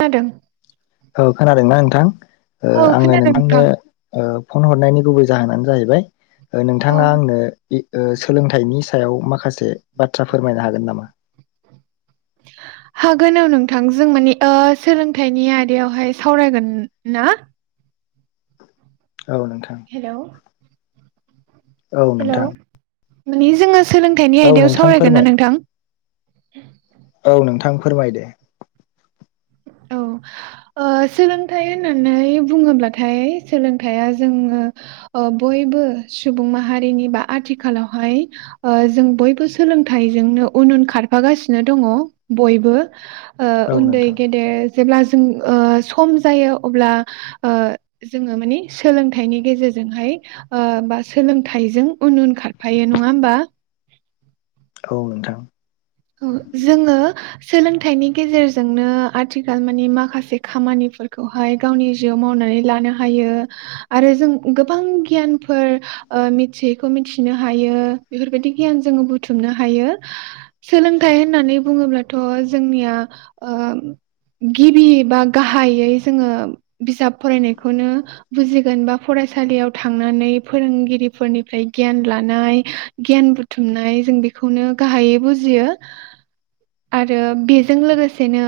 खोनादों औ खोनादोंना नोंथां औ आङो खोनादों नोंथांनो नोंथां फन हरनायनि गुबै जाहोनानो जाहैबाय औ नोंथाङा आंनो सोलोंथाइनि सायाव माखासे बाथ्रा फोरमायनो हागोन नामा [inaudible] हागोन औ नोंथां जों मानिे सोलोंथाइनि आयदायावहाय सावरायगोन ना औ नोंथां हेलौ औ नोंथां मानिे जोङो सोलोंथाइनि औ आयदायाव नोंथां सावरायगोन ना फोरमाय नोंथां औ नोंथां फोरमाय दो औ ओ सोलोंथाइ होननानै बुङोब्लाथाय सोलोंथाइया जोङो ओ बयबो सुबुं माहारिनि बा आथिखालावहाय ओ जों बयबो सोलोंथाइ जोंनो उन उन खारफागासिनो दङ बयबो औ उन्दै नोंथां गेदेर जेब्ला जों ओ सम जायो अब्ला ओ जोङो मानि सोलोंथाइनि गेजेरजों ओजोंहाय ओ बा सोलोंथाइजों उन उन खारफायो नङा होमबा औ नोंथां औ जोङो सोलोंथाइनि गेजेरजोंनो आथिखाल मानिे माखासे खामानि फोरखौहाय गावनि जिउआव मावनानै लानो हायो आरो जों गोबां गियानफोर ओ मिथियैखौ मिथिनो हायो बेफोरबायदि गियान जोङो बुथुमनो हायो। सोलोंथाइ होननानै बुङोब्लाथ' जोंनिया ओ - गिबि बा गाहाययै जोङो बिजाब फरायनायखौनो बुजिगोन बा फरायसालियाव थांनानै फोरोंगिरिफोरनिफ्राय गियान लानाय गियान। बुथुमनाय जों बेखौनो गाहाययै बुजियो। आरो बेजों लोगोसेनो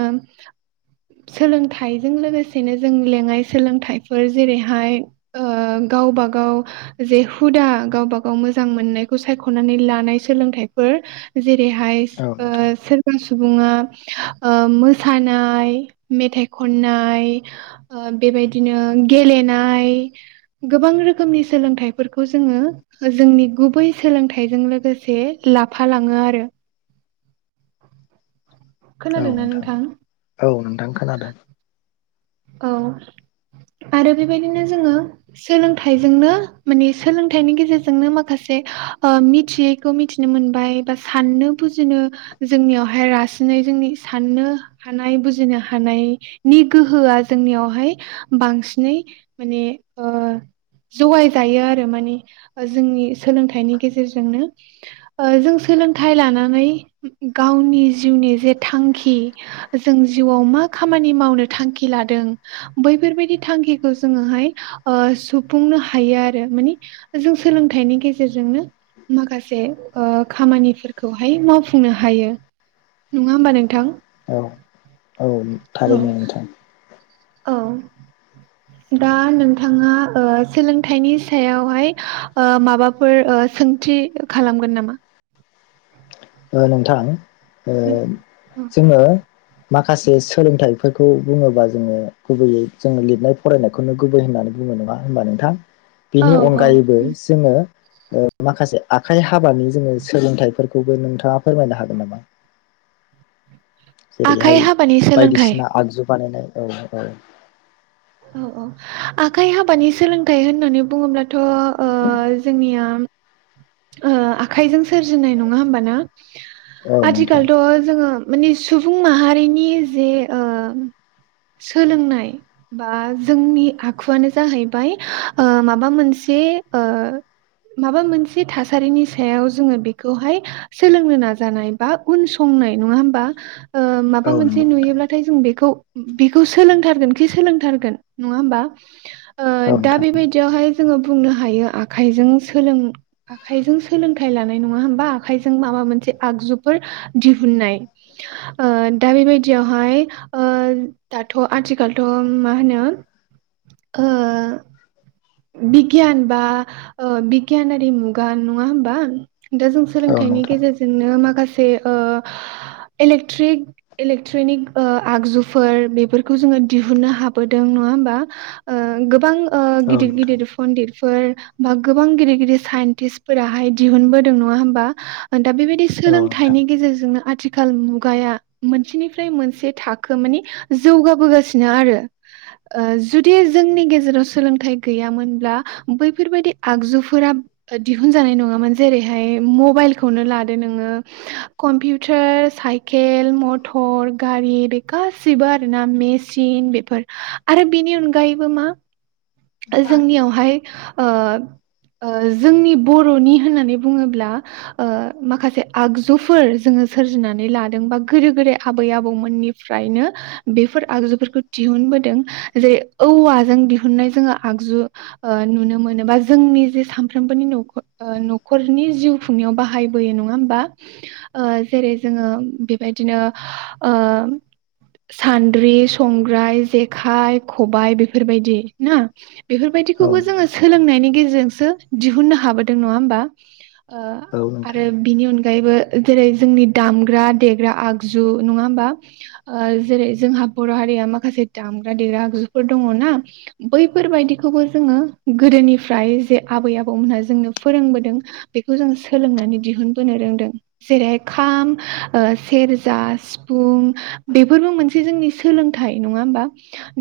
सोलोंथाइजों लोगोसेनो जों लेङाइ सोलोंथाइफोर जेरैहाय ओ। गावबा-गाव जे हुदा गावबा गाव मोजां मोननायखौ सायख'नानै लानाय सोलोंथाइफोर। जैरैहाय औ ओ नोंथां [unintelligible] बेजोंनो ओ मोसानाय, मेथाइ खननाय ओ बेबादिनो गेलनाय गोबां रोखोमनि सोलोंथाइफोरखौ जोंङो ओजों जोंनि गुबै सोलोंथाइजों लोगोसे लाफालाङो आरो। औ नोंथां औ नोंथां खोनादों? औ आरो बेबायदिनो जोङो सोलोंथाइजोंनो माने सोलोंथाइनि गेजेरजोंनो माखासे ओ मिथियैखौ मिथिनो मोनबाय बा साननो बुजिनो जोंनियावहाय रासिनै जोंनि साननो हानाय बुजिनो हानायनि गोहो होआ जोंनियावहाय बांसिनै माने ओ जगाय जायो आरो मानि जोंनि सोलोंथाइनि गेजेरजोंनो ओ जों सो सोलोंथाइ लानानै गावनि जिउनि जे थांखि जों जिउआव मा खामानि मावनो थांखि लादों बैफोरबायदि थांखिखौ जोङोहाय सुफुंनो हायो आरो। मानि जों सोलोंथाइनि गेजेरजोंनो। माखासे ओ खामानिफोरखौहाय मावफुंनो हायो। नङा होमबा नोंथां। औ औ औ थारैनो नोंथां। औ दा नोंथाङा ओ सोलोंथाइनि सायावहाय ओ माबाफोर ओ। सोंथि खालामगोन नामा? ओ नोंथां ओ जोङो। माखासे सोलोंथाइफोरखौ बुङोबा जोङो गुबैयै जोङो लिरनाय फरायनायखौनो गुबै होननानै बुङो नङा होनोमबा नोंथां, औ बेनि औ अनगायैबो जोङो ओ माखासे आखाइ हाबानि जोङो सोलोंथाइफोरखौबो नोंथां ङा फोरमायनो हागोन नामा? आखाइ जेरैहाय हाबानि सोलोंथाइ बायदिसिना आगजु बानायनाय औ औ औ आखाइ हाबानि सोलोंथाइ होननानै बुङोब्लाथ' ओ जोंनिया ओ आखाइजों सोरजिनाय नङा होमबा ना? औ नोंथां आथिखालथ' जोङो माने सुबुं माहारिनि जे ओ सोलोंनाय बा जोंनि आखुआनो जाहैबाय ओ माबा मोन से ओ माबा मोन से थासारिनि सायाव जोङो बेखौहाय सोलोंनो नाजानाय बा उन संनाय नङा होमबा? ओ माबा औ मोनसे नंगौ नोंथां नुयोब्लाथाय जों बेखौ बिखौ सोलोंथारगोनखि सोलोंथारगोन नङा होमबा? ओ औ दा नोंथां बेबायदियावहाय जोङो बुंनो हायो आखाइजों सोलों आखाइजों सोलोंथाइ लानाय नङा होमबा? आखाइजों माबा मोनसे आगजुफोर दिहुननाय। ओ दा बेबायदियावहाय, ओ‌ल दाथ' आथिखालथ' मा होनो? ओ बिगियान बा ओ‌ बिगियानारि मुगा नङा होमबा? दा जों औ सोलोंथाइनि नोंथां गेजेरजोंनो माखासे ओ इलेक्ट्रिक इलेक्ट्रिनिक ओ आगजुफोर बेफोरखौ जोङो दिहुननो हाबोदों। न ङा होमबा? ओ गोबां औ नोंथां। पन्दितफोर बा गोबां गिदिर गिदिर साइन्टिसफोराहाय दिहुनबोदों। नङा होमबा? दा बेबायदि औ नोंथां सोलोंथाइनि गेजेरजोंनो आथि खाल मुगाया मोनसेनिफ्राय मोनसे थाखो मानि जौगाबोगासिनो आरो। ओ जुदि जोंनि गेजेराव सोलोंथाइ गैयामोनब्ला बैफोरबायदि आगजुफोरा दिहुन जानाय नङामोन। जेरैहाय मबाइल खौनो लादो नोङो। कम्पिउटार, साइकेल, मटर, गारि गासिबो आरोना मेचिन बेफोर। आरो बेनि अनगायैबो मा ओ जोंनियावहाय ओ ओ जोंनि बर'नि होननानै बुङोब्ला ओ‌ माखासे आगजुफोर जोङो सोरजिनानै लादों बा गोदो गोदाय आबै आबौमोननिफ्रायनो बेफोर आगजुफोरखौ दिहुन बोदों। जे औवाजों दिहुननाय जोङा आगजु ओ नुनो मोनोबा जोंनि जे सामफ्रोमबोनि नखर ओ नखरनि जिउ खुंना याव बाहायबोयो नङा होमबा? ओ जेरै जोङो बेबायदिनो ओ सान्द्रि, संग्राय, जेखाइ, खबाय बेफोरबायदि ना। औ बेफोरबायदिखौबो जोङो नोंथां सोलोंनायनि गेजेरजोंसो दिहुननो हाबोदों। नङा होमबा? ओ औ नोंथां आरो बिनि अनगायैबो जेरै जोंनि दामग्रा देग्रा आगजु। नङा होमबा? ओ जेरै जोंहा बर' हारि या माखासे दामग्रा देग्रा आगजुफोर दङ'ना। बैफोरबायदिखौबो जोङो गोदोनिफ्राय जे आबै आबौमोनहा जोंनो फोरोंबोदों बेखौ जों सोलोंनानै दिहुनबोनो रोंदों। जेरैहाय खाम ओ सेरजा, सिफुं बेफोरबो मोनसे जोंनि सोलोंथाइ। नङा होमबा?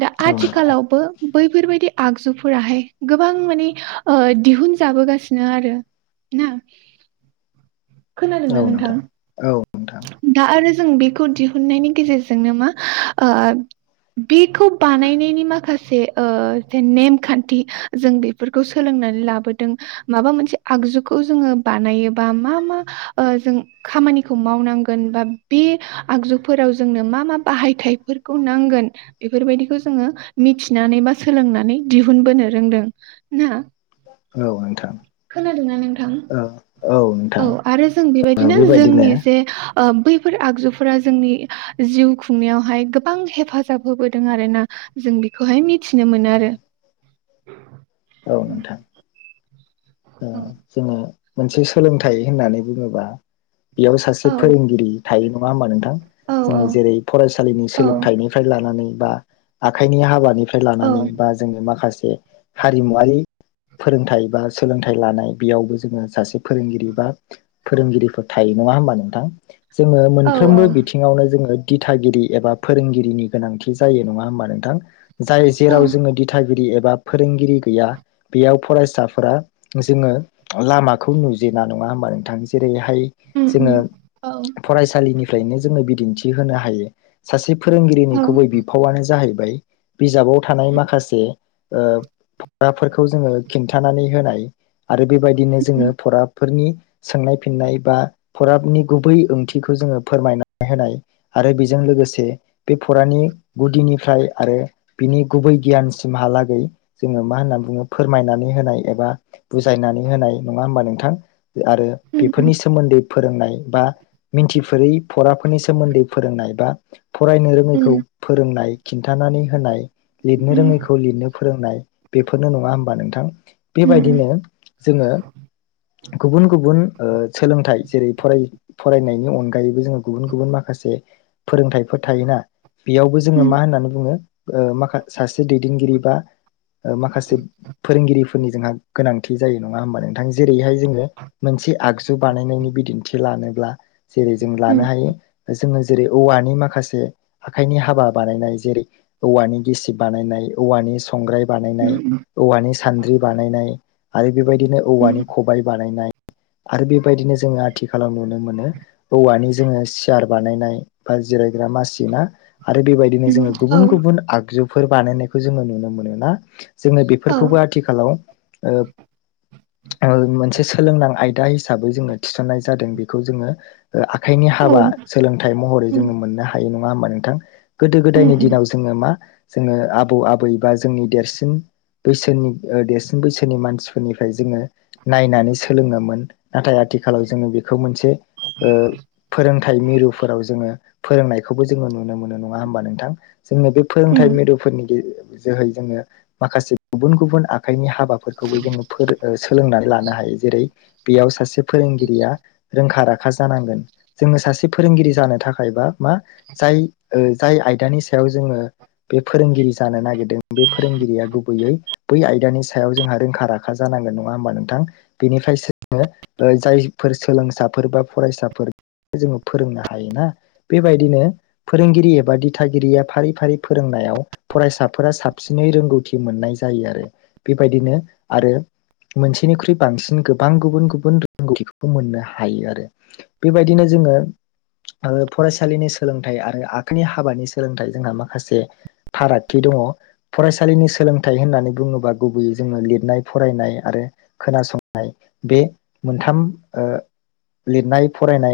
दा औ नोंथां औ नोंथां आथिखालावबो बैफोरबायदि आगजुफोराहाय गोबां माने ओ‌ दिहुन जाबोगासिनो आरो। ना खोनादोंना औ नोंथां? औ दा आरो जों बेखौ दिहुननायनि गेजेरजोंनो मा ओ बेखौ बानायनायनि माखासे ओ जे नेमखान्थि जों बेफोरखौ सोलोंनानै लाबोदों माबा मोनसे आगजुखौ जोङो बानायोबा मा मा ओ जों खामानिखौ मावनांगोन बा बे आगजुफोराव जोंनो मा मा बाहायथायफोरखौ नांगोन बेफोरबायदिखौ जोङो मिथिनानै बा सोलोंनानै दिहुनबोनो रोंदों ना। नोंथां खोनादोंना नोंथा? औ औ नोंथां आरो जों बेबायदिनो जोंनि जे ओ बै फोर आगजुफोरा जोंनि जिउ खुंनायावहाय गोबां हेफाजाब होबोदों आरोना। जों बेखौहाय मिथिनो मोनो आरो। औ नोंथां। औ जोङो मोनसे सोलोंथाइ होननानै बुङोबा बेयाव सासे औ फोरोंगिरि थायो। नङा होमबा? नों औ जोङो जेरै फरायसालिनि औ सोलोंथाइनिफ्राय लानानै बा आखाइनि हाबानि फ्राय औ लानानै बा जोङो माखासे हारिमुवारि फोरोंथाइ बा सोलोंथाइ लानाय बेयावबो जोङो सासे फोरोंगिरि बा फोरोंगिरिफोर थायो। नङा होमबा नोंथां? जोङो औ मोनफ्रोमबो बिथिङावनो जोङो दिथागिरि एबा फोरोंगिरिनि गोनांथि जायो। नङा होमबा नोंथां? जाय औ जेराव जोङो दिथागिरि एबा फोरोंगिरि गैया बेयाव फरायसाफोरा जोङो लामाखौ नुजेना। नङा होनबा नों थां? जेरै हाय उम उम जोङो औ फरायसालिनिफ्रायनो जोङो बिदिन्थि होनो हायो। सासे फोरोंगिरिनि औ गुबै बिफावानो जाहैबाय बिजाबाव थानाय माखासे ओ फुआफोरखौ जोङो खिन्थानानै होनाय। आरो बेबायदिनो जोङो उम फराफोरनि सोंनाय फिननाय बा फराबनि गुबै ओंथिखौ जोङो फोरमायना होनाय आरो बेजों लोगोसे बे फरानि गुदिनिफ्राय आरो बिनि गुबै गियानसिमहालाग गै जोङो मा होननानै बुङो फोरमायनानै होनाय एबा बुजायनानै होनाय नङा होमबा नोंथां आरो उम बेफोरनि उम सोमोन्दै फोरोंनाय बा मिन्थिफेरै फराफोरनि सोमोन्दै फोरोंनाय बा फरायनो रोङैखौ उम फोरोंनाय खिन्थानानै होनाय लिरनो उम रोङैखौ लिरनो फोरोंनाय बेफोरनो नङा होमबा नोंथां। उम बेबायदिनो जोङो गुबुन गुबुन ओ सोलोंथाइ जेरै फरायनायनि अनगायैबो जोङो गुबुन गुबुन माखासे फोरोंथाइफोर थायोना। बेयावबो जोङो उम मा होननानै बुङो माखा सासे दैदेनगिरि बा माखासे फोरोंगिरिफोरनि जोंहा गोनांथि जायो नङा होमबा नोंथां जेरैहाय जोङो मोनसे आगु बानायनायनि बिदिथि लानोबा जेरै जोङो लानो उम हायो। जोङो जेरै औवानि माखासे आखाइनि हाबा बानायनाय जेरै औवानि गिसिब बानायनाय औवानि संग्राय उम बानायनाय औवानि सान्द्रि बानायनाय आरो। बेबायदिनो उम औवानि खबाय बानायनाय आरो बेबायदिनो जोङो आथिखालाव नुनो मोनो औवानि जोङो सियार बानायनाय बा जिरायग्रा मासिना आरो बेबायदिनो उम जोङो औ गुबुन गुबुन आगजुफोर बानायनायखौ जोङो नुनो मोनोना जोङो औ बेफोरखौबो आथिखालाव ओ ओ मोनसे सोलोंनां आयदा हिसाबै जोङो थिसननाय जादों बेखौ जोङो आखाइनि औ हाबा उम सोलोंथाइ महरै जोङो मोननो हायो नङा होमबा नोंथां गोदो उम गोदायनि उम दिनाव जोङो मा जोङो आबौ आबै बा जोंनि देरसिन बैसोरनि देरसिन बैसोनि मानसिफोरनिफ्राय जोङो नायनानै सोलोङोमोन नाथाय आथ आथिखालाव जोङो बेखौ मोनसे ओ फोरोंथाइ मिरुफोराव जोङो फोरोंनायखौबो जोङो नुनो मोनो नङा होमबा नोंथां जोंनो बे उम फोरोंथाइ मेदुफोरनि गेजे जोहै जोङो माखासे गुबुन गुबुन आ आखाइनि हाबाफोरखौबो जोङो फोरों सोलोंनानै लानो हायो जेरै बेयाव सासे फोरोंगिरिया रोंखा राखा जानांगोन जोङो सासे फोरोंगिरि जानो थाखायबा मा जाय जाय आयदानि सायाव जोङो बे फोरोंगिरि जानो नागिरद बे फोरोंगिरिया गुबैयै आयदानि सायाव जोंहा रोंखा राखा जानांगोन नङा हबा नोंथां बेनिफ्रायसो जायफोर सोलोंसाफोर बा फरायसाफोर जोङो फोरोंनो हायोना बेबायदिनो फोरोंगिरि एबा दिथागिरिया फारि फारि फोरोंनाय नायाव फरायसाफोरा साबसिनै रोंगौथि मोननाय जायो आरो बेबायदिनो आरो मोनसेनिख्रुइ बांसिन गोबां गुबुन गुबुन रोंगौथिबो मोननो हायो आरो बेबायदिनो जों जोङो ओ फरायसालिनि सोलोंथाइ आरो आखाइनि हाबानि सोलोंथाइ जोंहा माखासे फाराग थि दङ फरायसालिनि सोलोंथाइ होननानै बुङोबा गुबैयै जोङनो लिरनाय फरायनाय आरो खोनासंय बे मोनथाम लिरनाय फरायनाय